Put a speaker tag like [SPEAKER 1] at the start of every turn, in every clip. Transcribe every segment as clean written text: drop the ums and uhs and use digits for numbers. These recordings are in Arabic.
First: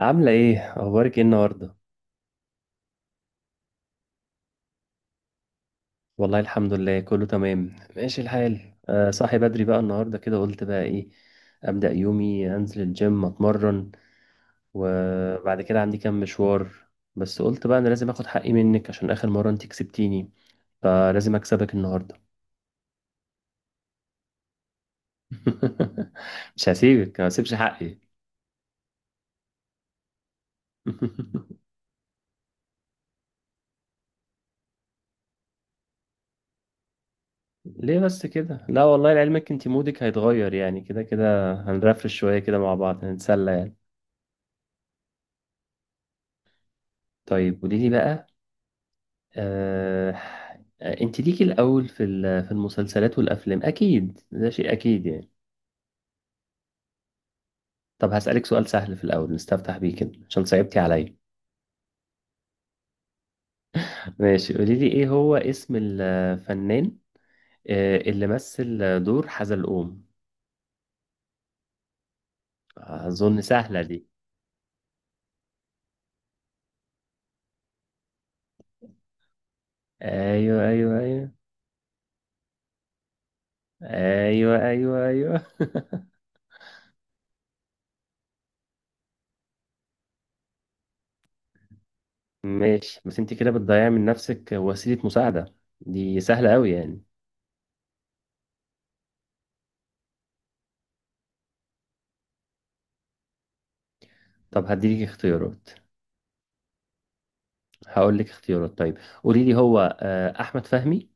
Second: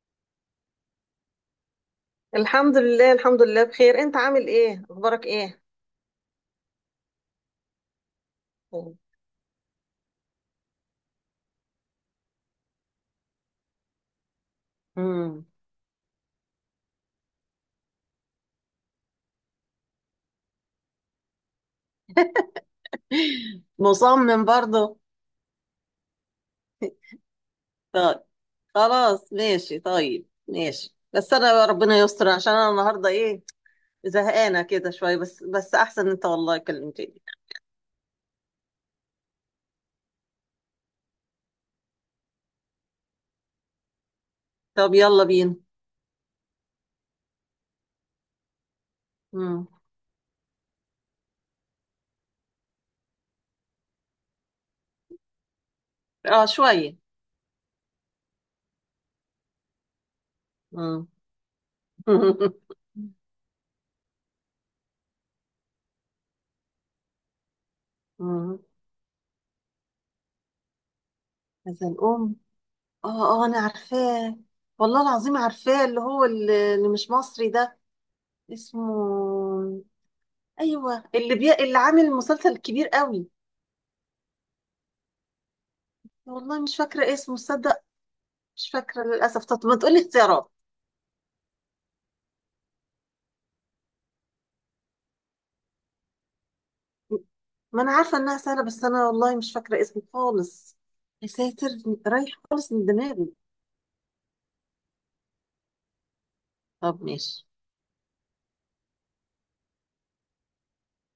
[SPEAKER 1] عاملة ايه؟ اخبارك ايه النهاردة؟
[SPEAKER 2] الحمد لله الحمد لله، بخير. انت عامل ايه؟ اخبارك ايه؟
[SPEAKER 1] والله الحمد لله، كله تمام، ماشي الحال. صاحي بدري بقى النهاردة كده، قلت بقى ايه ابدأ يومي، انزل الجيم اتمرن،
[SPEAKER 2] مم.
[SPEAKER 1] وبعد كده عندي كام مشوار. بس قلت بقى انا لازم اخد حقي منك، عشان اخر مرة انت كسبتيني، فلازم اكسبك النهاردة.
[SPEAKER 2] مصمم برضه؟
[SPEAKER 1] مش هسيبك، ما هسيبش حقي.
[SPEAKER 2] طيب خلاص ماشي، طيب ماشي. بس انا ربنا يستر، عشان انا النهارده ايه، زهقانه كده شويه. بس احسن انت والله كلمتني.
[SPEAKER 1] ليه بس كده؟ لا والله، لعلمك انت مودك هيتغير يعني، كده كده هنرفرش شوية كده مع بعض، هنتسلى يعني.
[SPEAKER 2] طب يلا بينا.
[SPEAKER 1] طيب، قولي لي بقى.
[SPEAKER 2] مم.
[SPEAKER 1] آه... انت ليكي الاول في المسلسلات والافلام، اكيد ده شيء اكيد يعني.
[SPEAKER 2] اه شويه.
[SPEAKER 1] طب هسألك سؤال سهل في الاول نستفتح بيه كده، عشان صعبتي
[SPEAKER 2] مم.
[SPEAKER 1] عليا. ماشي، قولي لي ايه هو اسم الفنان اللي
[SPEAKER 2] مم.
[SPEAKER 1] مثل دور حزلقوم؟
[SPEAKER 2] هذا الام.
[SPEAKER 1] اظن
[SPEAKER 2] اه اه انا
[SPEAKER 1] سهلة دي.
[SPEAKER 2] عارفاه، والله العظيم عارفاه، اللي هو اللي مش مصري ده، اسمه
[SPEAKER 1] ايوه، ايوه،
[SPEAKER 2] ايوه،
[SPEAKER 1] ايوه،
[SPEAKER 2] اللي عامل مسلسل كبير قوي.
[SPEAKER 1] ايوه، ايوه، ايوه.
[SPEAKER 2] والله مش فاكره اسمه تصدق. مش فاكره للاسف، طب ما تقولي اختيارات.
[SPEAKER 1] ماشي، بس انت كده بتضيعي من نفسك وسيلة مساعدة، دي سهلة قوي يعني.
[SPEAKER 2] ما انا عارفه انها سهله، بس انا والله مش فاكره اسمه خالص. يا ساتر، رايح خالص من دماغي.
[SPEAKER 1] طب هديلك اختيارات،
[SPEAKER 2] طب ماشي.
[SPEAKER 1] هقول لك اختيارات. طيب، قولي لي هو احمد فهمي،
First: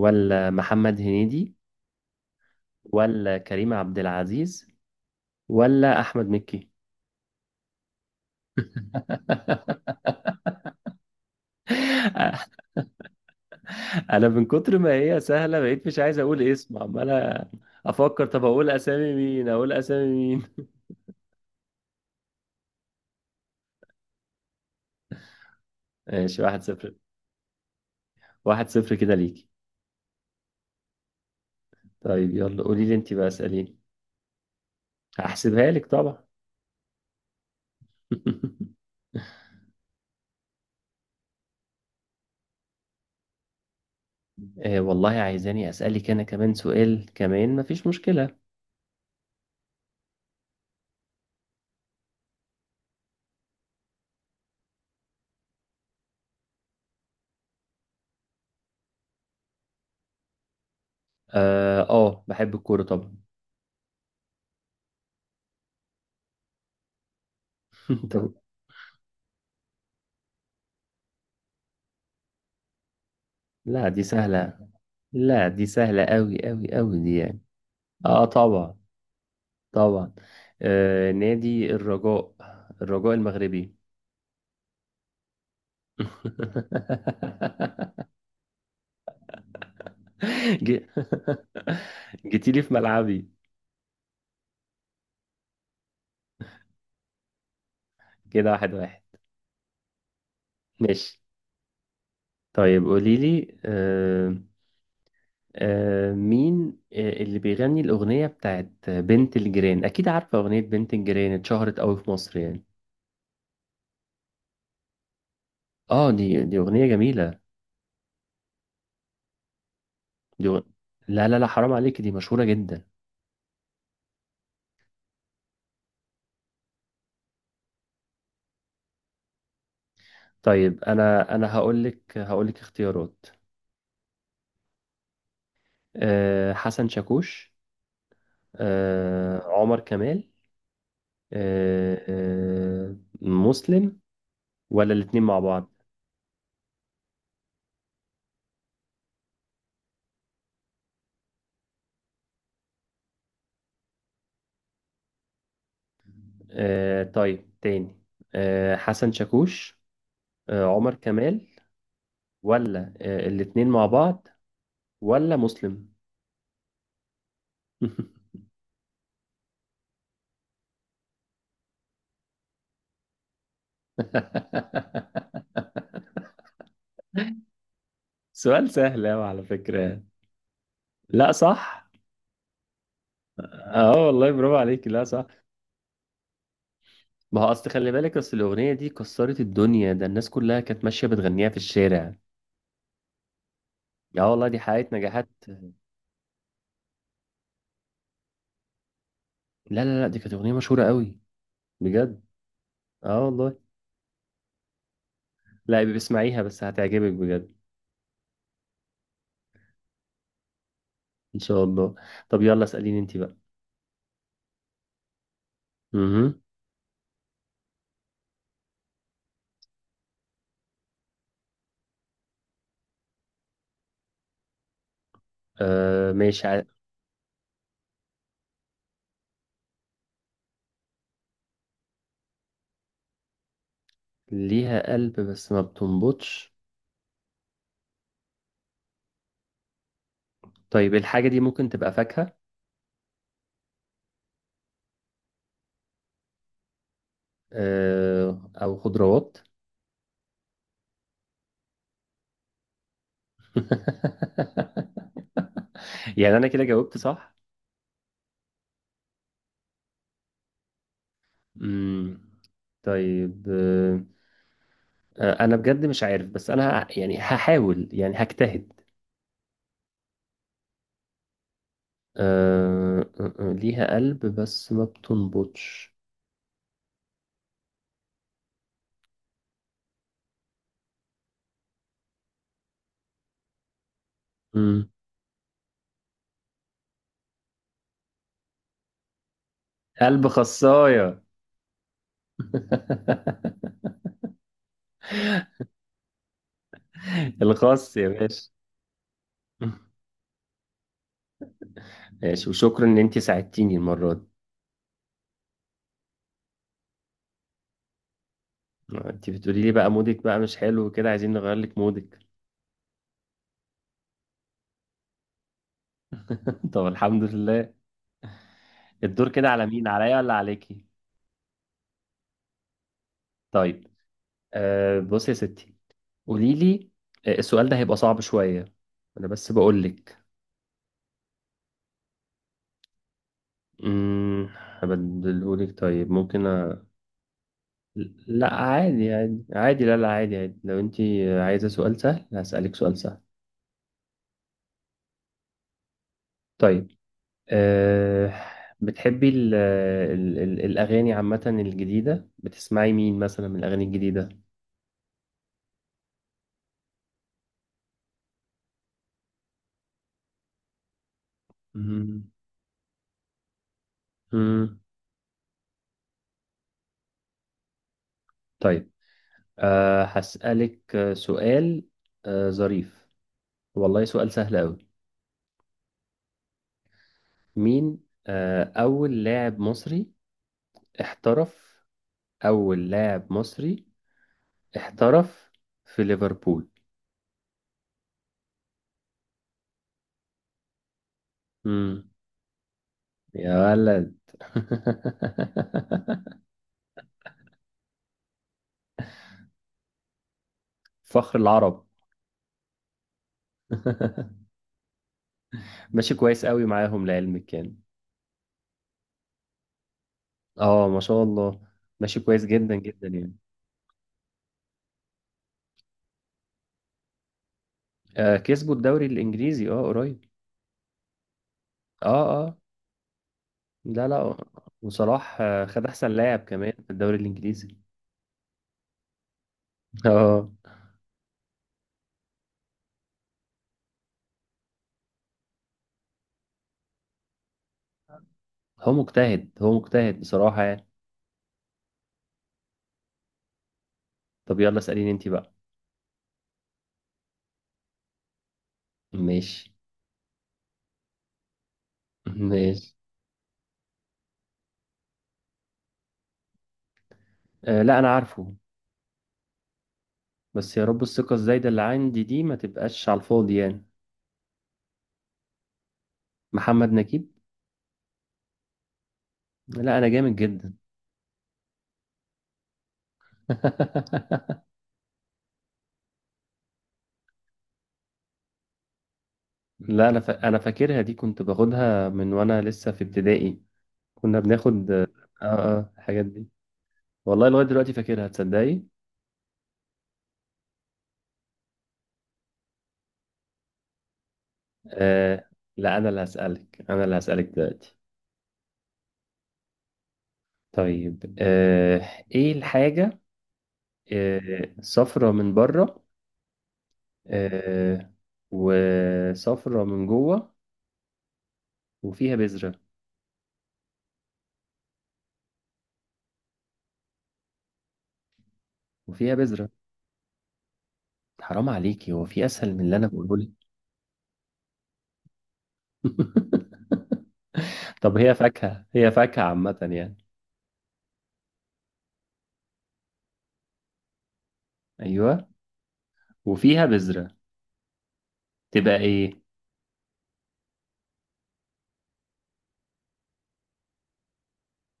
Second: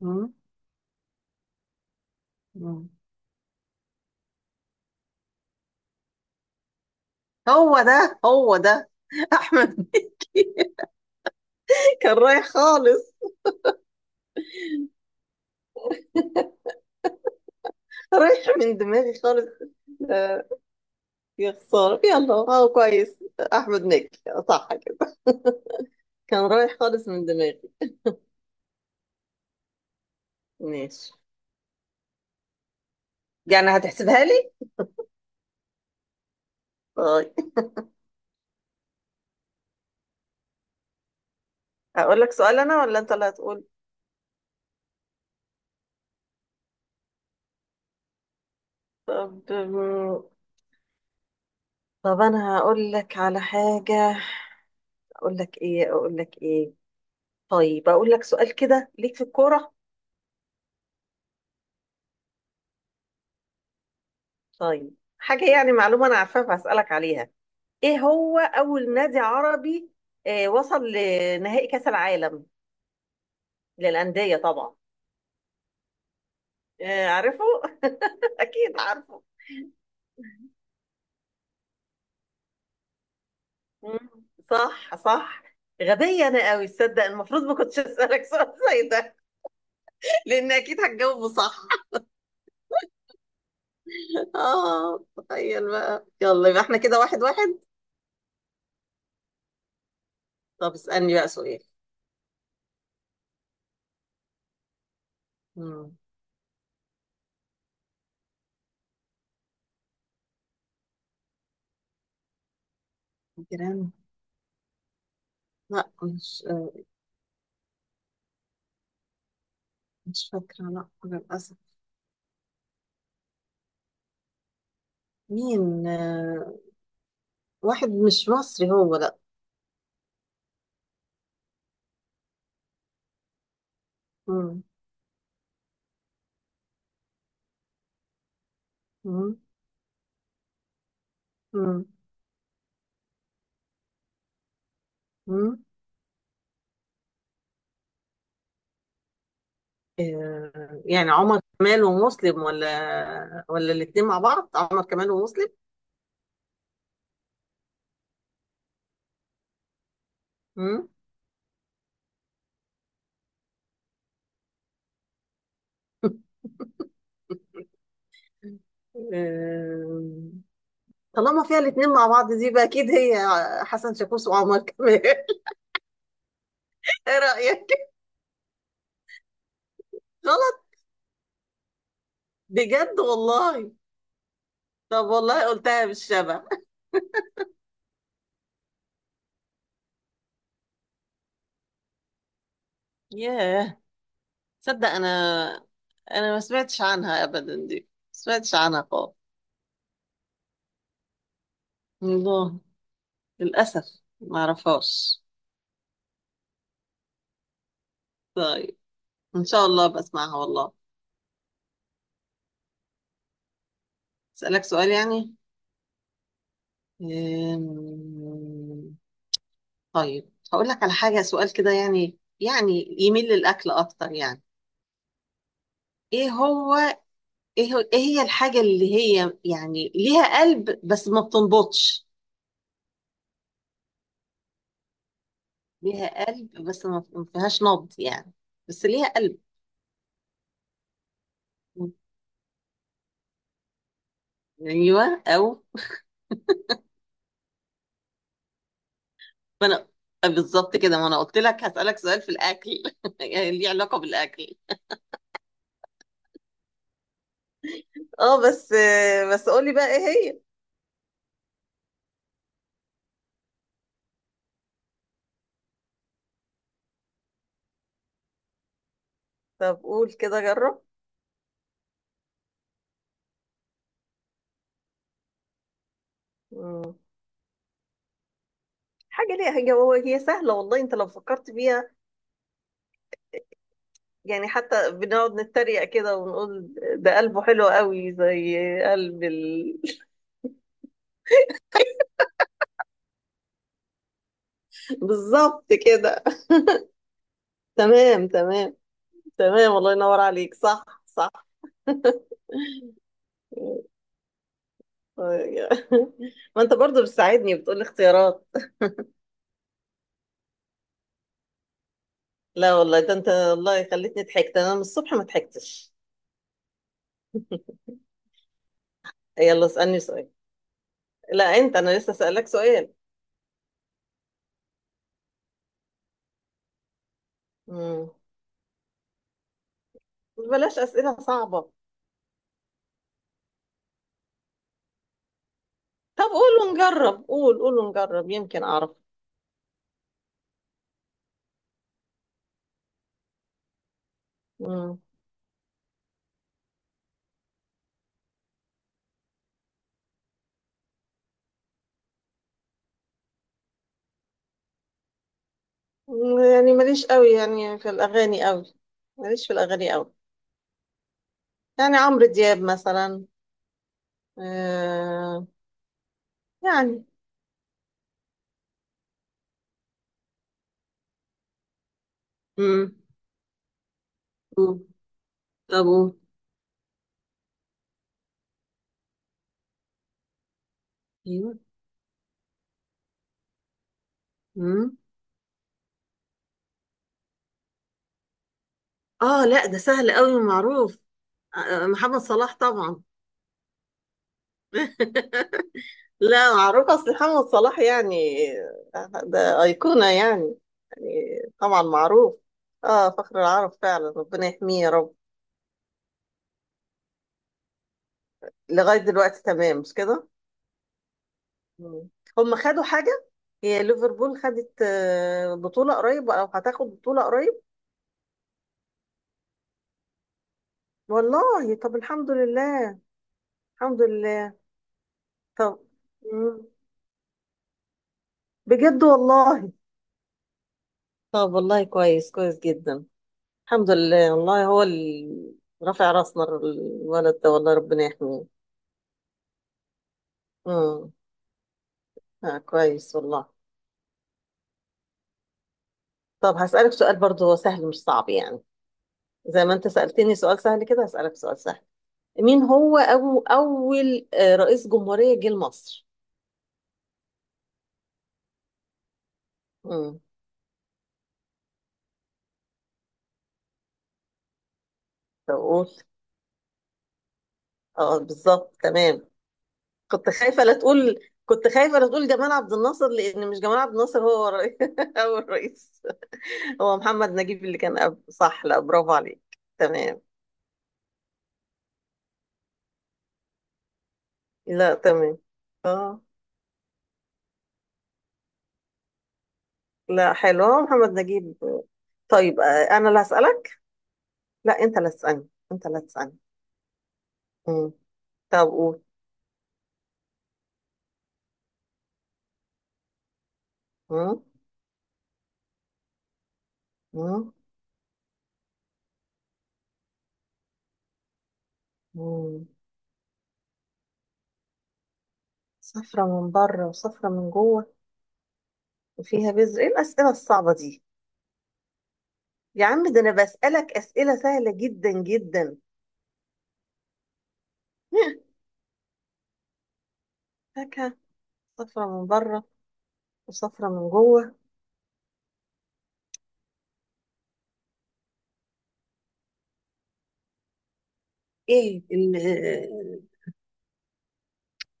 [SPEAKER 2] مم.
[SPEAKER 1] محمد هنيدي،
[SPEAKER 2] مم.
[SPEAKER 1] ولا كريم عبد العزيز، ولا احمد مكي؟
[SPEAKER 2] هو ده هو ده. احمد مكي، كان رايح خالص،
[SPEAKER 1] انا من كتر ما هي سهله بقيت مش عايز اقول اسم، عمال افكر، طب
[SPEAKER 2] رايح
[SPEAKER 1] اقول
[SPEAKER 2] من
[SPEAKER 1] اسامي
[SPEAKER 2] دماغي
[SPEAKER 1] مين
[SPEAKER 2] خالص.
[SPEAKER 1] اقول اسامي مين.
[SPEAKER 2] آه، يا خساره، يلا هو كويس. احمد مكي، صح كده. كان
[SPEAKER 1] ماشي، واحد
[SPEAKER 2] رايح
[SPEAKER 1] صفر
[SPEAKER 2] خالص من دماغي.
[SPEAKER 1] 1-0 كده ليكي.
[SPEAKER 2] ماشي.
[SPEAKER 1] طيب يلا قولي لي انت بقى،
[SPEAKER 2] يعني
[SPEAKER 1] اساليني.
[SPEAKER 2] هتحسبها لي؟
[SPEAKER 1] هحسبها لك طبعا.
[SPEAKER 2] طيب. اقول لك سؤال انا ولا انت اللي هتقول؟
[SPEAKER 1] آه والله، عايزاني اسالك انا كمان سؤال، كمان مفيش مشكله.
[SPEAKER 2] طب، طب انا هقول لك على حاجة. اقول لك ايه؟ اقول لك ايه؟ طيب اقول لك سؤال كده ليك في الكورة.
[SPEAKER 1] اه، بحب الكورة طبعا.
[SPEAKER 2] طيب حاجة يعني معلومة انا عارفاها، فهسألك عليها. ايه
[SPEAKER 1] طب،
[SPEAKER 2] هو اول نادي عربي وصل لنهائي كأس العالم
[SPEAKER 1] لا دي
[SPEAKER 2] للأندية
[SPEAKER 1] سهلة،
[SPEAKER 2] طبعا؟
[SPEAKER 1] لا دي سهلة أوي أوي أوي، دي يعني.
[SPEAKER 2] عارفه.
[SPEAKER 1] اه طبعا،
[SPEAKER 2] اكيد عارفه.
[SPEAKER 1] طبعا، نادي الرجاء، الرجاء المغربي.
[SPEAKER 2] مم. صح صح. غبية انا قوي تصدق، المفروض ما كنتش اسألك سؤال زي ده. لان اكيد
[SPEAKER 1] جي-
[SPEAKER 2] هتجاوبه صح.
[SPEAKER 1] جيتيلي في ملعبي.
[SPEAKER 2] اه تخيل بقى، يلا يبقى احنا كده واحد واحد.
[SPEAKER 1] كده 1-1.
[SPEAKER 2] طب اسألني
[SPEAKER 1] ماشي،
[SPEAKER 2] بقى سؤال.
[SPEAKER 1] طيب قوليلي.
[SPEAKER 2] مم.
[SPEAKER 1] مين اللي بيغني الأغنية بتاعت بنت الجيران؟ أكيد عارفة، أغنية بنت الجيران اتشهرت أوي في مصر يعني.
[SPEAKER 2] جيران؟ لا،
[SPEAKER 1] اه،
[SPEAKER 2] مش
[SPEAKER 1] دي أغنية جميلة.
[SPEAKER 2] مش
[SPEAKER 1] دي غ-
[SPEAKER 2] فاكرة لا
[SPEAKER 1] لا، لا، لا،
[SPEAKER 2] للأسف.
[SPEAKER 1] حرام عليك، دي مشهورة جدا.
[SPEAKER 2] مين واحد مش مصري هو، لا.
[SPEAKER 1] طيب، انا هقول لك اختيارات.
[SPEAKER 2] مم.
[SPEAKER 1] حسن شاكوش،
[SPEAKER 2] مم.
[SPEAKER 1] عمر كمال،
[SPEAKER 2] مم.
[SPEAKER 1] أه أه مسلم، ولا الاتنين مع
[SPEAKER 2] مم.
[SPEAKER 1] بعض؟
[SPEAKER 2] يعني عمر كمال ومسلم، ولا الاتنين مع بعض؟ عمر كمال ومسلم.
[SPEAKER 1] طيب، تاني: حسن شاكوش،
[SPEAKER 2] مم.
[SPEAKER 1] عمر كمال، ولا الاتنين مع بعض، ولا مسلم؟
[SPEAKER 2] آه، طالما فيها الاتنين مع بعض دي بقى، أكيد هي حسن شاكوش وعمر كمال. ايه رأيك؟
[SPEAKER 1] سؤال سهل أوي على فكرة.
[SPEAKER 2] غلط؟
[SPEAKER 1] لا صح.
[SPEAKER 2] بجد والله.
[SPEAKER 1] اه والله، برافو عليك، لا
[SPEAKER 2] طب
[SPEAKER 1] صح.
[SPEAKER 2] والله قلتها بالشبه.
[SPEAKER 1] ما هو اصل، خلي بالك، اصل الاغنيه دي كسرت الدنيا، ده الناس كلها كانت ماشيه بتغنيها في الشارع.
[SPEAKER 2] ياه.
[SPEAKER 1] يا والله، دي
[SPEAKER 2] تصدق
[SPEAKER 1] حققت نجاحات.
[SPEAKER 2] انا، انا ما سمعتش عنها ابدا، دي ما سمعتش عنها خالص.
[SPEAKER 1] لا، لا، لا، دي كانت اغنيه مشهوره قوي، بجد.
[SPEAKER 2] الله.
[SPEAKER 1] اه والله.
[SPEAKER 2] للاسف ما اعرفهاش.
[SPEAKER 1] لا بسمعيها بس هتعجبك بجد.
[SPEAKER 2] طيب ان شاء الله بسمعها والله.
[SPEAKER 1] ان شاء الله. طب يلا اساليني انت بقى.
[SPEAKER 2] اسالك سؤال يعني؟
[SPEAKER 1] امم
[SPEAKER 2] أم، طيب هقول لك على حاجه، سؤال كده يعني، يعني يميل للاكل اكتر يعني.
[SPEAKER 1] آه
[SPEAKER 2] ايه
[SPEAKER 1] ماشي،
[SPEAKER 2] هو، إيه هي الحاجه اللي هي يعني ليها قلب بس ما بتنبضش؟
[SPEAKER 1] ليها قلب بس ما
[SPEAKER 2] ليها قلب
[SPEAKER 1] بتنبضش؟
[SPEAKER 2] بس ما فيهاش نبض يعني، بس ليها قلب.
[SPEAKER 1] طيب الحاجه دي ممكن تبقى فاكهه،
[SPEAKER 2] ايوه، او
[SPEAKER 1] او خضروات.
[SPEAKER 2] ما انا، بالظبط كده، ما انا قلت لك هسألك سؤال في الاكل. يعني ليه علاقة بالاكل.
[SPEAKER 1] يعني انا كده جاوبت صح.
[SPEAKER 2] اه بس، بس قولي بقى ايه هي.
[SPEAKER 1] امم طيب. انا بجد مش عارف، بس انا يعني هحاول، يعني هجتهد.
[SPEAKER 2] طب قول كده جرب.
[SPEAKER 1] أه أه، أه، ليها قلب بس ما بتنبضش.
[SPEAKER 2] مم. حاجة ليها، هي هو هي سهلة والله انت لو فكرت فيها، يعني
[SPEAKER 1] مم.
[SPEAKER 2] حتى بنقعد نتريق كده ونقول ده قلبه حلو قوي، زي قلب
[SPEAKER 1] قلب خصاية.
[SPEAKER 2] بالظبط كده.
[SPEAKER 1] الخاص يا
[SPEAKER 2] تمام
[SPEAKER 1] باشا.
[SPEAKER 2] تمام. تمام الله ينور عليك، صح صح.
[SPEAKER 1] ماشي، وشكرا ان انت ساعدتيني المرة دي.
[SPEAKER 2] ما انت برضو بتساعدني، بتقول اختيارات.
[SPEAKER 1] انت بتقولي لي بقى مودك بقى مش حلو وكده، عايزين نغير لك مودك.
[SPEAKER 2] لا والله، ده انت والله خليتني ضحكت، انا من الصبح ما ضحكتش.
[SPEAKER 1] طب الحمد لله. الدور كده على
[SPEAKER 2] يلا
[SPEAKER 1] مين،
[SPEAKER 2] اسألني
[SPEAKER 1] عليا
[SPEAKER 2] سؤال.
[SPEAKER 1] ولا عليكي؟
[SPEAKER 2] لا، انت انا لسه اسألك سؤال.
[SPEAKER 1] طيب. بصي يا ستي، قولي لي. السؤال ده هيبقى
[SPEAKER 2] مم.
[SPEAKER 1] صعب شوية. انا بس بقول لك.
[SPEAKER 2] بلاش اسئلة صعبة.
[SPEAKER 1] هبدلهولك طيب،
[SPEAKER 2] طب
[SPEAKER 1] ممكن
[SPEAKER 2] قول ونجرب، قول قول ونجرب،
[SPEAKER 1] لا
[SPEAKER 2] يمكن اعرف.
[SPEAKER 1] عادي عادي عادي، لا لا عادي عادي، لو انت عايزة سؤال سهل هسألك سؤال سهل.
[SPEAKER 2] مم.
[SPEAKER 1] طيب. أه... بتحبي الأغاني عامة الجديدة، بتسمعي مين مثلا من الأغاني الجديدة؟
[SPEAKER 2] يعني ماليش قوي يعني في الاغاني قوي، ماليش في الاغاني قوي، يعني عمرو
[SPEAKER 1] امم
[SPEAKER 2] دياب مثلا.
[SPEAKER 1] امم
[SPEAKER 2] آه يعني.
[SPEAKER 1] طيب. هسألك سؤال
[SPEAKER 2] مم.
[SPEAKER 1] ظريف. والله سؤال سهل أوي.
[SPEAKER 2] قول. طب قول.
[SPEAKER 1] مين أول لاعب مصري
[SPEAKER 2] ايوه.
[SPEAKER 1] احترف، أول لاعب مصري
[SPEAKER 2] مم.
[SPEAKER 1] احترف في ليفربول؟
[SPEAKER 2] اه لا، ده سهل قوي ومعروف.
[SPEAKER 1] امم.
[SPEAKER 2] محمد صلاح طبعا.
[SPEAKER 1] يا ولد.
[SPEAKER 2] لا، معروف، اصل محمد صلاح يعني ده أيقونة يعني،
[SPEAKER 1] فخر
[SPEAKER 2] يعني طبعا
[SPEAKER 1] العرب.
[SPEAKER 2] معروف. اه فخر العرب فعلا، ربنا يحميه يا رب.
[SPEAKER 1] ماشي، كويس قوي معاهم لعلمك يعني.
[SPEAKER 2] لغاية دلوقتي تمام مش كده؟
[SPEAKER 1] اه ما شاء الله.
[SPEAKER 2] مم.
[SPEAKER 1] ماشي كويس
[SPEAKER 2] هم
[SPEAKER 1] جدا
[SPEAKER 2] خدوا
[SPEAKER 1] جدا
[SPEAKER 2] حاجة؟
[SPEAKER 1] يعني.
[SPEAKER 2] هي ليفربول خدت بطولة قريب، او هتاخد بطولة قريب؟
[SPEAKER 1] آه، كسبوا الدوري الانجليزي، اه، قريب.
[SPEAKER 2] والله طب
[SPEAKER 1] اه
[SPEAKER 2] الحمد
[SPEAKER 1] اه.
[SPEAKER 2] لله. الحمد
[SPEAKER 1] لا لا.
[SPEAKER 2] لله.
[SPEAKER 1] وصلاح
[SPEAKER 2] طب.
[SPEAKER 1] خد احسن لاعب
[SPEAKER 2] مم.
[SPEAKER 1] كمان في الدوري الانجليزي.
[SPEAKER 2] بجد والله؟
[SPEAKER 1] اه.
[SPEAKER 2] طب والله كويس، كويس جدا. الحمد لله والله، هو اللي رافع راسنا الولد ده والله، ربنا يحميه.
[SPEAKER 1] هو مجتهد، هو مجتهد بصراحة يعني.
[SPEAKER 2] امم. آه كويس والله.
[SPEAKER 1] طب يلا اسأليني انت بقى.
[SPEAKER 2] طب هسألك سؤال برضه سهل مش صعب يعني، زي
[SPEAKER 1] ماشي،
[SPEAKER 2] ما انت سألتني سؤال سهل كده هسألك سؤال سهل. مين
[SPEAKER 1] ماشي.
[SPEAKER 2] هو، أو أول رئيس جمهورية جه لمصر؟
[SPEAKER 1] آه، لا انا عارفه،
[SPEAKER 2] امم.
[SPEAKER 1] بس يا رب الثقة الزايدة اللي عندي دي ما تبقاش على الفاضي يعني.
[SPEAKER 2] طب قول.
[SPEAKER 1] محمد نجيب.
[SPEAKER 2] اه، بالظبط تمام.
[SPEAKER 1] لا أنا
[SPEAKER 2] كنت
[SPEAKER 1] جامد
[SPEAKER 2] خايفة لا
[SPEAKER 1] جدا.
[SPEAKER 2] تقول، كنت خايفة لا تقول جمال عبد الناصر، لأن مش جمال عبد الناصر هو رئيس، أول رئيس هو محمد نجيب اللي كان قبل، صح، لا برافو عليك.
[SPEAKER 1] لا
[SPEAKER 2] تمام.
[SPEAKER 1] أنا فاكرها دي، كنت باخدها من وأنا لسه في ابتدائي. كنا بناخد
[SPEAKER 2] لا تمام، اه.
[SPEAKER 1] الحاجات دي. والله لغاية دلوقتي فاكرها، تصدقي.
[SPEAKER 2] لا حلو، محمد نجيب. طيب انا اللي هسألك. لا انت اللي
[SPEAKER 1] آه،
[SPEAKER 2] هتسألني، انت
[SPEAKER 1] لا،
[SPEAKER 2] اللي
[SPEAKER 1] أنا اللي
[SPEAKER 2] هتسألني.
[SPEAKER 1] هسألك، أنا اللي هسألك
[SPEAKER 2] مم.
[SPEAKER 1] دلوقتي.
[SPEAKER 2] طب قول.
[SPEAKER 1] طيب. إيه الحاجة
[SPEAKER 2] مم.
[SPEAKER 1] صفرة من بره،
[SPEAKER 2] مم.
[SPEAKER 1] آه وصفرة من جوه، وفيها
[SPEAKER 2] مم.
[SPEAKER 1] بذرة،
[SPEAKER 2] صفرة من بره وصفرة من جوه
[SPEAKER 1] وفيها
[SPEAKER 2] وفيها
[SPEAKER 1] بذرة؟
[SPEAKER 2] بذر. ايه الأسئلة الصعبة دي؟
[SPEAKER 1] حرام عليكي، هو في اسهل من
[SPEAKER 2] يا
[SPEAKER 1] اللي
[SPEAKER 2] عم،
[SPEAKER 1] انا
[SPEAKER 2] ده انا
[SPEAKER 1] بقوله لك؟
[SPEAKER 2] بسألك أسئلة سهلة جدا جدا.
[SPEAKER 1] طب، هي فاكهه، هي فاكهه عامه يعني.
[SPEAKER 2] فاكهة؟ صفرة من بره وصفرة من جوه.
[SPEAKER 1] ايوه، وفيها بذره، تبقى ايه؟
[SPEAKER 2] ايه ال-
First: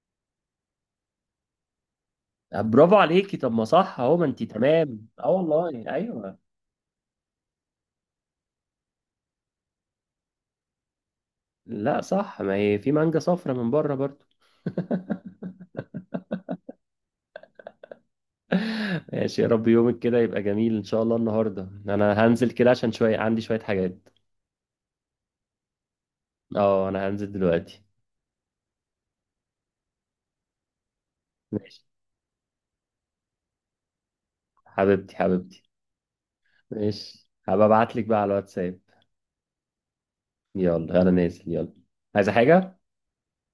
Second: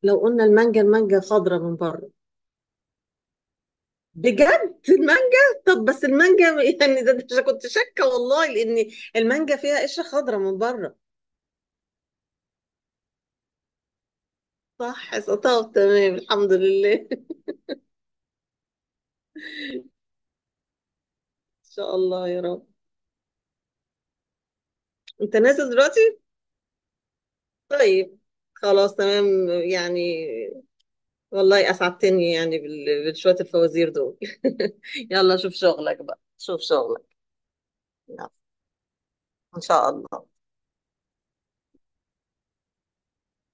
[SPEAKER 2] لو قلنا المانجا، المانجا خضرة من بره.
[SPEAKER 1] برافو عليكي، طب ما صح اهو، ما انت
[SPEAKER 2] بجد
[SPEAKER 1] تمام، اه
[SPEAKER 2] المانجا؟ طب
[SPEAKER 1] والله
[SPEAKER 2] بس
[SPEAKER 1] ايوه.
[SPEAKER 2] المانجا يعني ده كنت شاكه والله، لان المانجا فيها قشره خضراء من بره.
[SPEAKER 1] لا صح، ما هي في مانجا صفرا من بره برضو.
[SPEAKER 2] صح طب تمام، الحمد لله. ان
[SPEAKER 1] ماشي، يا رب يومك كده يبقى جميل ان شاء الله. النهارده
[SPEAKER 2] شاء
[SPEAKER 1] انا
[SPEAKER 2] الله يا
[SPEAKER 1] هنزل
[SPEAKER 2] رب.
[SPEAKER 1] كده عشان شويه، عندي شويه حاجات.
[SPEAKER 2] انت نازل دلوقتي؟
[SPEAKER 1] اه انا هنزل دلوقتي.
[SPEAKER 2] طيب خلاص تمام. يعني والله
[SPEAKER 1] ماشي،
[SPEAKER 2] اسعدتني يعني بشويه الفوازير دول.
[SPEAKER 1] حبيبتي،
[SPEAKER 2] يلا شوف
[SPEAKER 1] حبيبتي.
[SPEAKER 2] شغلك بقى، شوف شغلك.
[SPEAKER 1] ماشي، هبقى ابعت لك بقى
[SPEAKER 2] يلا
[SPEAKER 1] على الواتساب.
[SPEAKER 2] ان شاء الله.
[SPEAKER 1] يلا انا نازل. يلا، عايزه حاجه؟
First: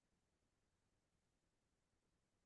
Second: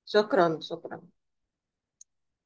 [SPEAKER 2] شكرا شكرا.